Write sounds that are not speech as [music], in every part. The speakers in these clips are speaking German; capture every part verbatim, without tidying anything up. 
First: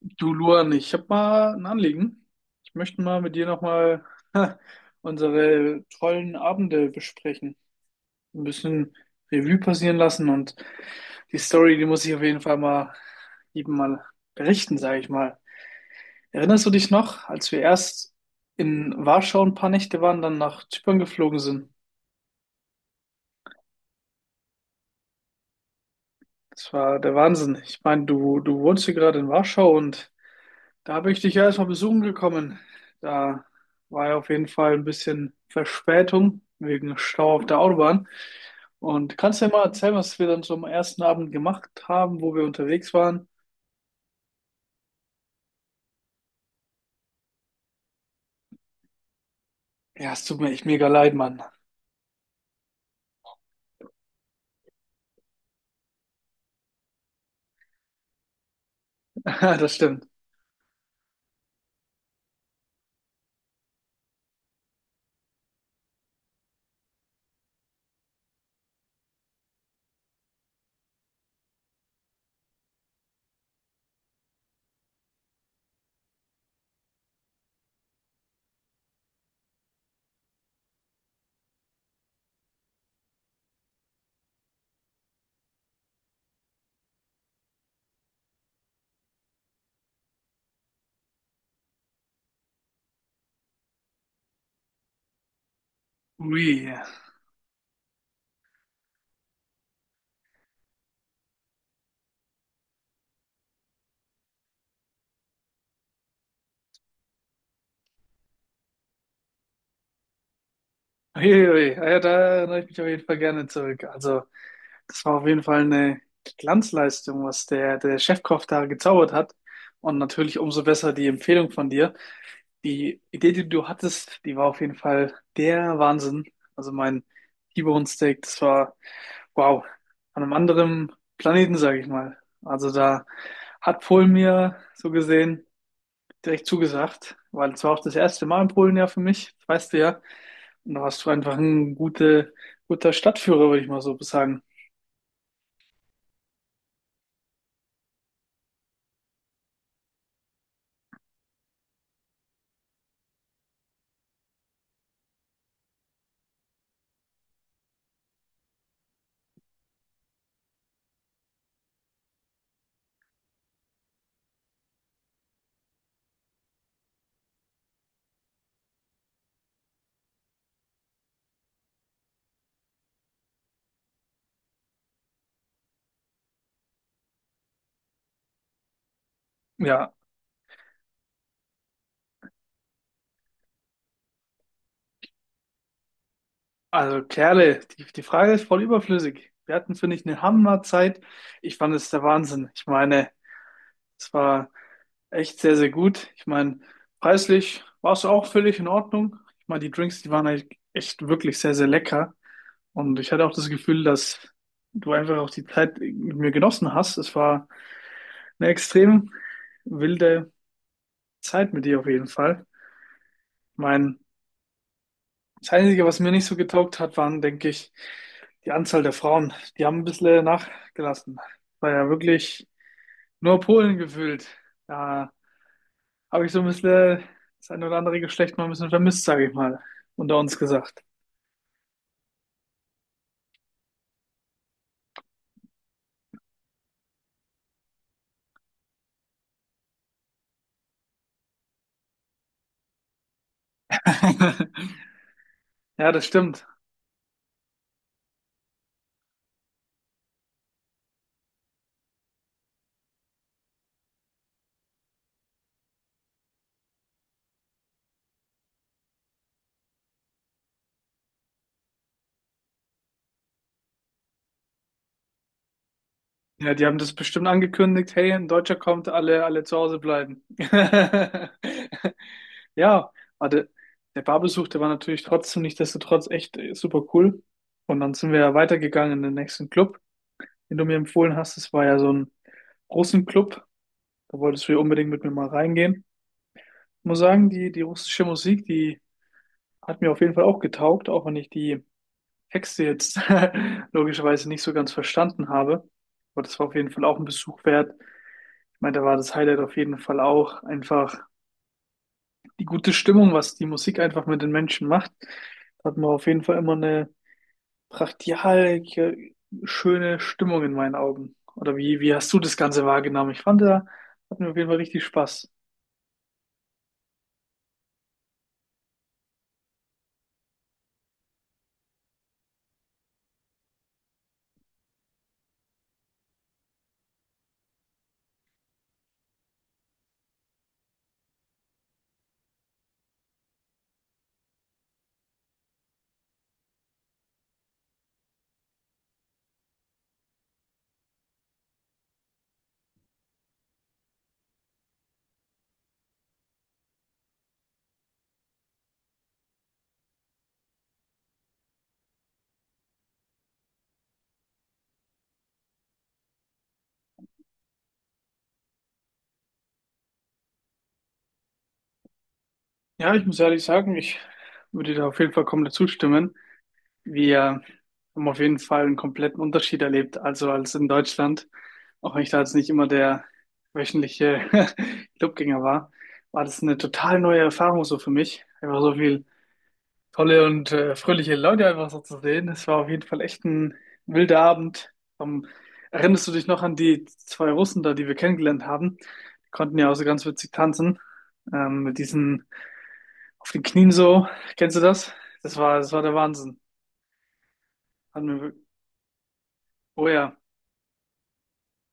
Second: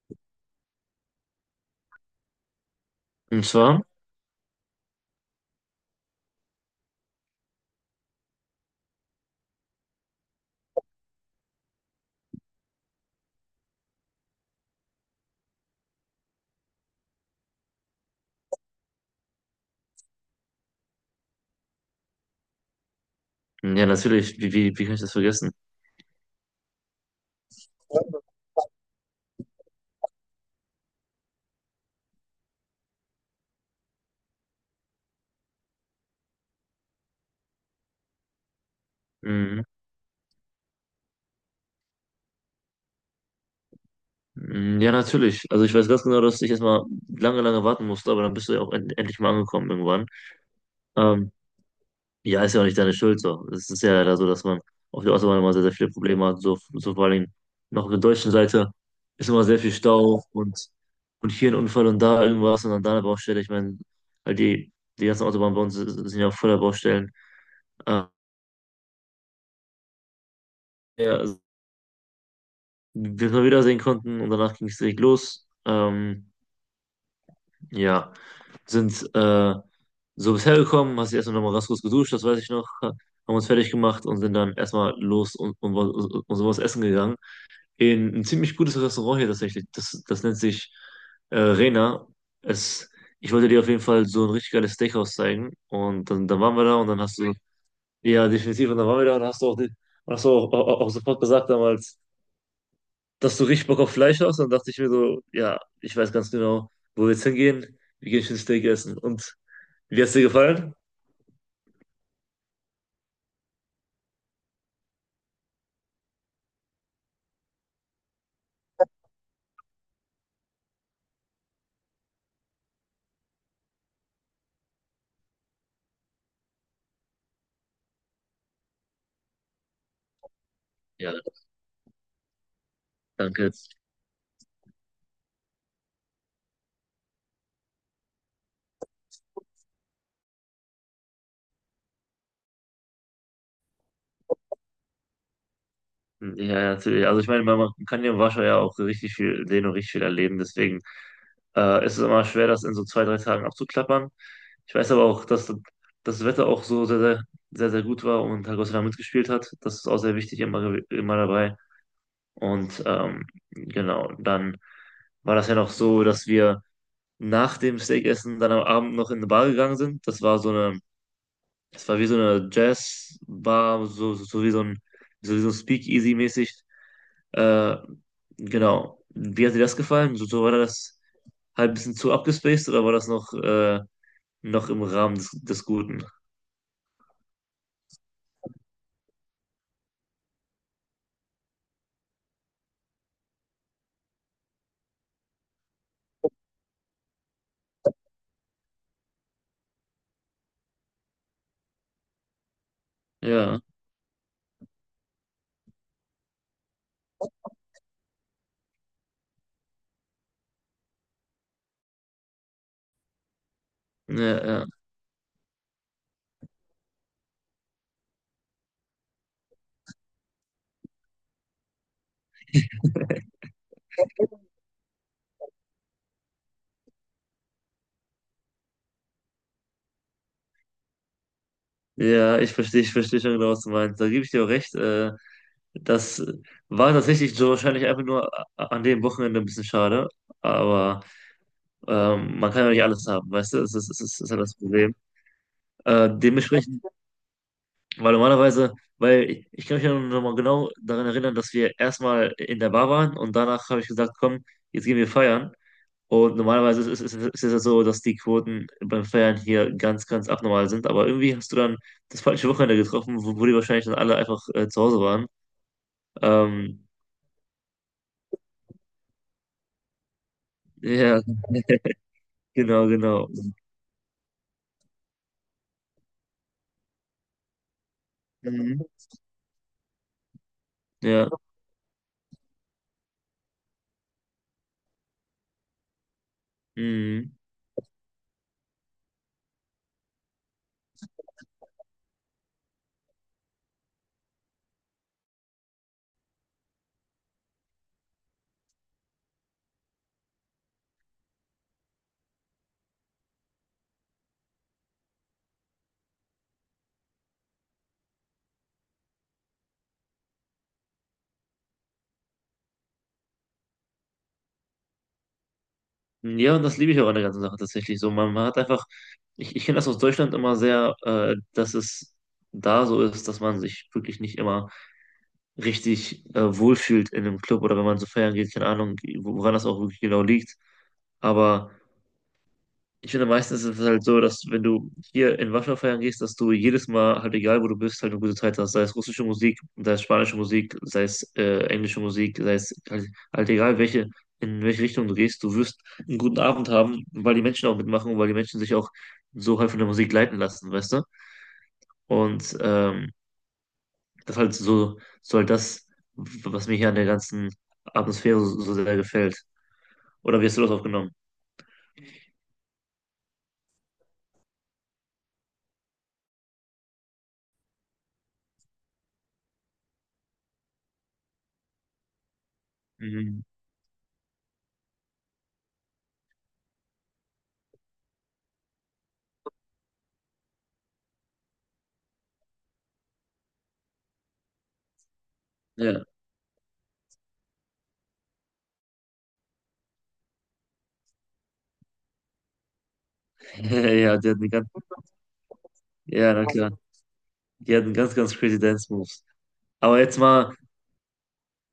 Du Luan, ich habe mal ein Anliegen. Ich möchte mal mit Und dir zwar, nochmal [laughs] unsere tollen Abende besprechen. Ein bisschen Revue passieren lassen und die Story, die muss ich auf jeden Fall mal jedem mal berichten, sage ich mal. Erinnerst du dich noch, als wir erst in Warschau ein paar Nächte waren, dann nach Zypern geflogen sind? ja, natürlich, wie, wie, wie kann ich das vergessen? Das war der Wahnsinn. Ich meine, du, du wohnst hier gerade in Warschau und da bin ich dich ja erstmal besuchen gekommen. Da war ja auf jeden Fall ein bisschen Verspätung wegen Stau auf der Autobahn. Und kannst du mir Mhm. mal erzählen, was wir dann so am ersten Abend gemacht haben, wo wir unterwegs waren? Mhm, ja, natürlich. Also ich weiß ganz genau, dass ich erstmal lange, lange warten musste, aber dann bist du ja auch end endlich mal angekommen irgendwann. Ja, es tut mir echt mega leid, Ähm, Mann. ja, ist ja auch nicht deine Schuld so. Es ist ja leider so, dass man auf der Autobahn immer sehr, sehr viele Probleme hat. So, so vor allen Dingen noch auf der deutschen Seite ist immer sehr [laughs] viel Das stimmt. Stau und, und hier ein Unfall und da irgendwas und dann da eine Baustelle. Ich meine, halt die, die ganzen Autobahnen bei uns sind ja auch voller Baustellen. Äh, ja, also, bis wir wiedersehen konnten und danach ging es direkt los. Ähm, Ja, sind äh, so bisher gekommen, hast dich erstmal nochmal ganz kurz geduscht, das weiß ich noch, ha- haben uns fertig gemacht und sind dann erstmal los und, und, was- und so was essen gegangen. In ein ziemlich gutes Restaurant hier tatsächlich, das, das nennt sich äh, Rena. Es, Ich wollte dir auf jeden Fall so ein richtig geiles Steakhouse zeigen und dann, dann waren wir Ui. da und dann hast du, ja definitiv, und dann waren wir da und hast du auch, die, hast du auch, auch, auch sofort gesagt damals, dass du richtig Bock auf Fleisch hast. Dann dachte ich mir so, ja, ich weiß ganz genau, wo wir jetzt hingehen. Wir gehen schön Steak essen. Und wie hat's dir gefallen? Ui, ui. Ah, ja, da erinnere ich mich auf jeden Fall gerne zurück. Also, das war auf jeden Fall eine Glanzleistung, was der, der Chefkoch da gezaubert hat. Und natürlich umso besser die Empfehlung von dir. Die Idee, die du hattest, die war auf jeden Fall der Wahnsinn. Also mein T-Bone Steak, das war wow, an einem anderen Ja, Planeten, sage ich mal. Also da danke. hat Polen mir so gesehen direkt zugesagt, weil es war auch das erste Mal in Polen ja für mich, das weißt du ja. Und da warst du einfach ein gute, guter Stadtführer, würde ich mal so sagen. Ja, ja, natürlich. Also ich meine, man man kann hier in Warschau ja auch richtig viel sehen und richtig viel erleben. Deswegen äh, ist es immer schwer, das in so zwei, drei Tagen abzuklappern. Ich weiß aber auch, dass das Wetter auch so sehr, sehr, sehr, sehr gut war und Herr mitgespielt hat. Das ist auch sehr wichtig, immer, immer dabei. Und ähm, genau, dann war das ja noch so, dass wir nach dem Steakessen dann am Abend noch in eine Bar gegangen sind. Das war so eine, das war wie so eine Jazzbar, so, so, so wie so ein, so wie so ein Speakeasy-mäßig. Äh, genau. Wie hat dir das Ja, gefallen? So, so war das halt ein bisschen zu abgespaced oder war das noch, äh, noch im Rahmen des, des Guten? also Kerle, die, die Frage ist voll überflüssig. Wir hatten, finde ich, eine Hammerzeit. Ich fand es der Wahnsinn. Ich meine, es war echt sehr, sehr gut. Ich meine, preislich war es auch völlig in Ordnung. Ich meine, die Drinks, die waren echt echt wirklich sehr, sehr lecker. Und ich hatte auch das Ja, Gefühl, dass du einfach auch die Zeit mit mir genossen hast. Es war eine extrem wilde Zeit mit dir auf jeden Fall. Mein, ja, ja. das Einzige, was mir nicht so getaugt hat, waren, denke ich, die Anzahl der Frauen. Die haben ein bisschen nachgelassen. War ja wirklich nur Polen gefüllt. Da habe ich so ein bisschen das ein oder andere Geschlecht mal ein bisschen vermisst, sage ich mal, unter uns gesagt. Ja, ich verstehe, ich verstehe schon genau, was du meinst. Da gebe ich dir auch recht. Äh, das war tatsächlich so wahrscheinlich einfach nur a- an dem Wochenende ein bisschen schade. Aber Ähm, man kann ja nicht alles haben, weißt du? Das ist, das ist, das ist ja das [laughs] Problem. Ja, das Äh, stimmt. dementsprechend, weil normalerweise, weil ich, ich kann mich ja noch mal genau daran erinnern, dass wir erstmal in der Bar waren und danach habe ich gesagt, komm, jetzt gehen wir feiern. Und normalerweise ist, ist, ist, ist es ja so, dass die Quoten beim Feiern hier ganz, ganz abnormal sind. Aber irgendwie hast du dann das falsche Wochenende getroffen, wo, wo die wahrscheinlich dann alle einfach äh, zu Hause waren. Ja, die haben Ähm, das bestimmt angekündigt, hey, ein Deutscher kommt, alle, alle zu Hause bleiben. [laughs] ja, genau, Ja, aber genau. der, der Barbesuch, der war natürlich trotzdem nichtsdestotrotz echt äh, super cool. Und dann sind wir ja Mhm. weitergegangen in den nächsten Club, den du mir empfohlen Ja. hast. Das war ja so ein Russenclub. Da wolltest du ja unbedingt mit mir mal reingehen. Ich muss sagen, Mhm. die, die russische Musik, die hat mir auf jeden Fall auch getaugt, auch wenn ich die Texte jetzt [laughs] logischerweise nicht so ganz verstanden habe. Aber das war auf jeden Fall auch ein Besuch wert. Ich meine, da war das Highlight auf jeden Fall auch einfach die gute Stimmung, was die Musik einfach mit den Menschen macht. Da hat man auf jeden Fall immer eine brachial schöne Stimmung in meinen Augen. Oder wie, wie hast du das Ganze wahrgenommen? Ich fand, da hatten wir auf jeden Fall richtig Spaß. Ja, und das liebe ich auch an der ganzen Sache tatsächlich so. Man, man hat einfach, ich, ich kenne das aus Deutschland immer sehr, äh, dass es da so ist, dass man sich wirklich nicht immer richtig äh, wohlfühlt in einem Club oder wenn man so feiern geht, keine Ahnung, woran das auch wirklich genau liegt. Aber. Ich finde, meistens ist es halt so, dass wenn du hier in Warschau feiern gehst, dass du jedes Mal, halt egal wo du bist, halt eine gute Zeit hast. Sei es russische Musik, sei es spanische Musik, sei es äh, englische Musik, sei es halt, halt egal welche, in welche Richtung du gehst, du wirst einen guten Abend haben, weil die Menschen auch mitmachen und weil die Menschen sich auch so halt von der Musik leiten lassen, weißt du? Und ähm, das ist halt so, so halt das, was mir hier an der ganzen Atmosphäre so, so sehr gefällt. Oder wie hast du das aufgenommen? Ja, ich muss ehrlich sagen, ich würde dir da auf jeden Fall komplett zustimmen. Wir haben auf jeden Fall einen kompletten Unterschied erlebt, also als in Deutschland. Auch wenn ich da jetzt nicht immer der Mhm. wöchentliche [laughs] Clubgänger war, war das eine total neue Erfahrung so für mich. Einfach so viel tolle und äh, fröhliche Leute einfach so zu sehen. Es war auf jeden Fall echt ein wilder Abend. Ähm, Ja, Erinnerst du dich noch an die zwei Russen da, die wir kennengelernt haben? Die konnten ja auch so ganz witzig tanzen, ähm, mit diesen auf den Knien [laughs] so. ja, der, die Kennst du ganze, das? Das war, das war der ja, Wahnsinn. na klar. Die hatten Hat ganz, mir, ganz crazy Dance Moves. oh Aber ja, jetzt mal,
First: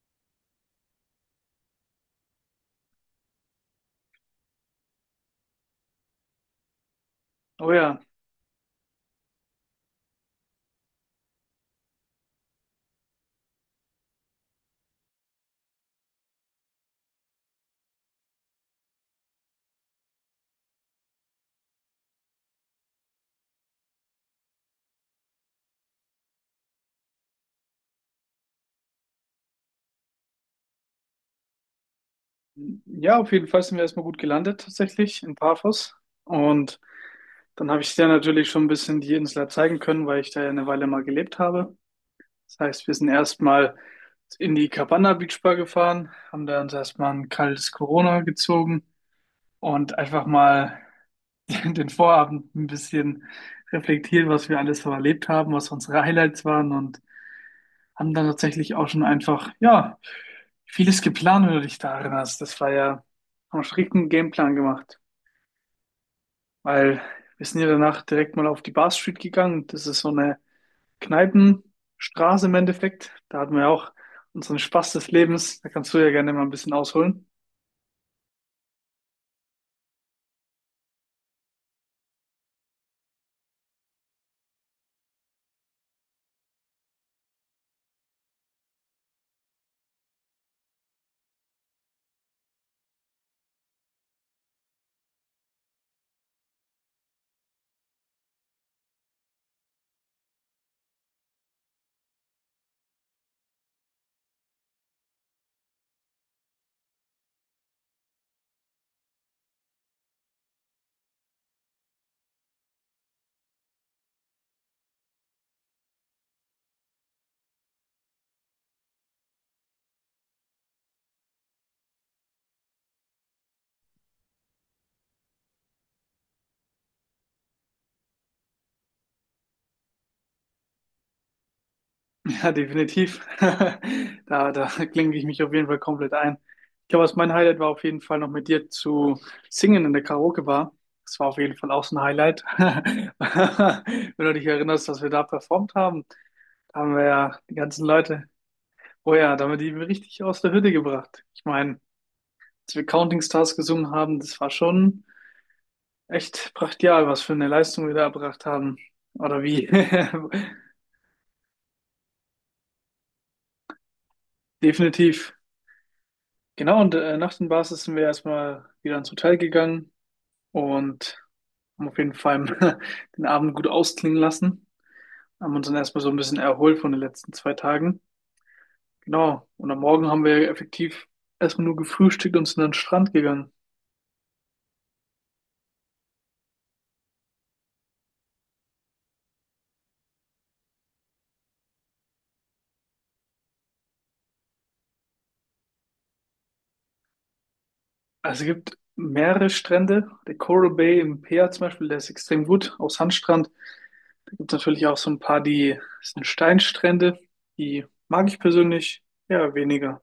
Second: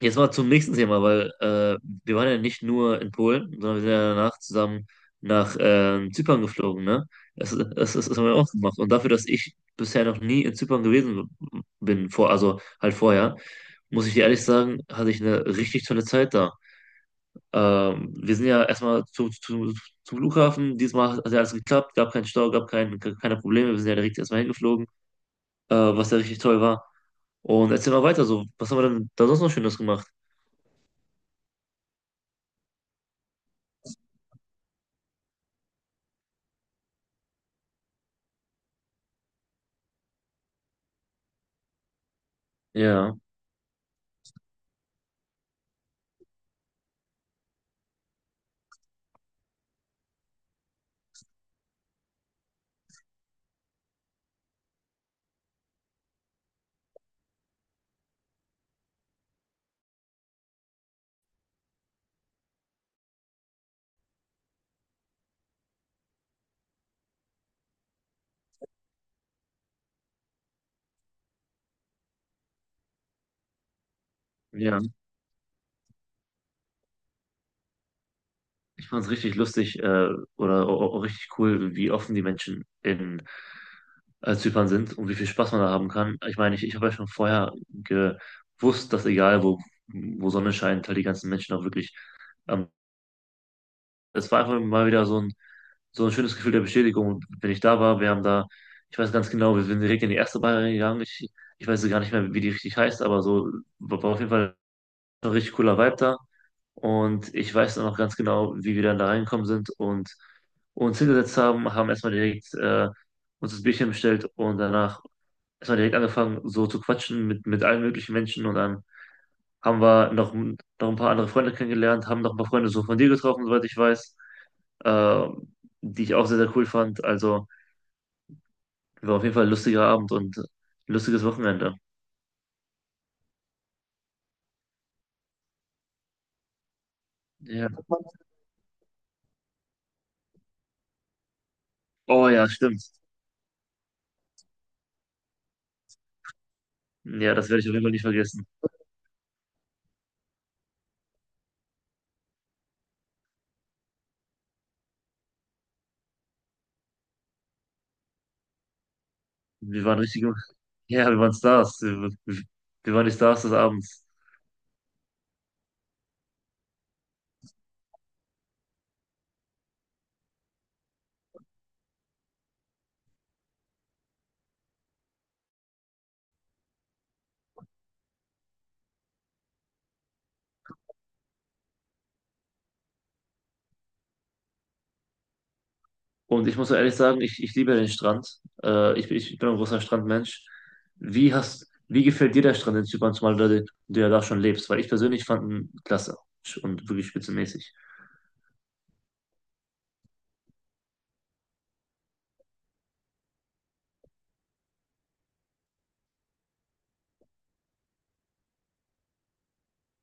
jetzt mal zum nächsten Thema, weil äh, wir waren ja nicht nur in Polen, sondern wir sind ja danach zusammen nach ähm, Zypern geflogen, ne? Das, das, oh ja. Das, das haben wir auch gemacht. Und dafür, dass ich bisher noch nie in Zypern gewesen bin, vor, also halt vorher, muss ich dir ehrlich sagen, hatte ich eine richtig tolle Zeit da. Ähm, wir sind ja erstmal zu, zu, zum Flughafen. Diesmal hat ja alles geklappt, gab keinen Stau, gab kein, keine Probleme. Wir sind ja direkt erstmal hingeflogen, äh, was ja richtig toll war. Und erzähl mal weiter so. Was haben wir denn da sonst noch Schönes gemacht? Ja, auf jeden Fall sind wir erstmal gut gelandet tatsächlich in Paphos. Und dann habe ich dir natürlich schon ein bisschen die Insel zeigen können, weil ich da ja eine Weile mal gelebt habe. Das heißt, wir sind Ja, erstmal in die Cabana Beach Bar gefahren, haben da uns erstmal ein kaltes Corona gezogen und einfach mal [laughs] den Vorabend ein bisschen reflektiert, was wir alles so erlebt haben, was unsere Highlights waren. Und haben dann tatsächlich auch schon einfach, ja, vieles geplant, wenn du dich da erinnerst. Das war ja, haben einen strikten Gameplan gemacht, weil wir sind ja danach direkt mal auf die Bar Street gegangen. Das ist so eine Kneipenstraße im Endeffekt. Da hatten wir ja auch unseren ja. Spaß des Lebens. Da kannst du ja gerne mal ein bisschen ausholen. Ich fand es richtig lustig äh, oder au- au- richtig cool, wie offen die Menschen in äh, Zypern sind und wie viel Spaß man da haben kann. Ich meine, ich, ich habe ja schon vorher gewusst, dass egal wo, wo Sonne scheint, halt die ganzen Menschen auch wirklich. Ähm, es war einfach mal wieder so ein, so ein schönes Gefühl der Bestätigung. Und wenn ich da war, wir haben da, ich weiß ganz genau, wir sind direkt in die erste Bar gegangen. Ich, ich weiß gar nicht mehr, wie die richtig heißt, aber so war war auf jeden Fall ein richtig cooler Vibe da. Und ich weiß dann noch ganz genau, wie wir dann da reingekommen sind und uns hingesetzt haben, haben erstmal direkt äh, uns das Bierchen bestellt und danach erstmal direkt angefangen, so zu quatschen mit, mit allen möglichen Menschen und dann haben wir noch, noch ein paar andere Freunde kennengelernt, haben noch ein paar Freunde so von dir getroffen, soweit ich weiß, äh, die ich auch sehr, sehr cool fand. Also war auf jeden Fall ein lustiger Abend und ein lustiges Wochenende. Ja, definitiv. [laughs] Da, da klinke ich mich auf jeden Fall komplett ein. Ich glaube, was mein Highlight war, Ja. auf jeden Fall noch mit dir zu singen in der Karaoke-Bar. Das war auf jeden Fall auch so ein Oh Highlight. ja, [laughs] stimmt. Wenn du dich erinnerst, dass wir da performt haben, da haben wir Ja, ja das die werde ich auf jeden ganzen Fall nicht Leute, vergessen. oh ja, da haben wir die richtig aus der Hütte gebracht. Ich meine, als wir Counting Stars gesungen haben, das war schon echt brachial, was für eine Leistung wir da erbracht haben. Oder wie? Wir waren richtig, ja, wir waren Stars. Wir, wir waren die Stars des Abends. [laughs] Definitiv. Genau, und äh, nach den Basis sind wir erstmal wieder ins Hotel gegangen und haben auf jeden Fall [laughs] den Abend gut ausklingen lassen. Haben uns dann erstmal so ein bisschen erholt von den letzten zwei Tagen. Genau, und am Morgen haben wir effektiv erstmal nur gefrühstückt und sind an den Strand gegangen. Und ich muss so ehrlich sagen, ich, ich liebe den Strand. Äh, ich, bin- ich bin ein großer Strandmensch. Wie hast, wie gefällt dir der Strand in Zypern, zumal du, da- du ja da schon lebst? Weil ich persönlich fand ihn klasse und wirklich spitzenmäßig. Also es gibt mehrere Strände. Der Coral Bay in Peer zum Beispiel, der ist extrem gut, auch Sandstrand. Da gibt es natürlich auch so ein paar, die das sind Steinstrände. Die mag ich persönlich ja weniger.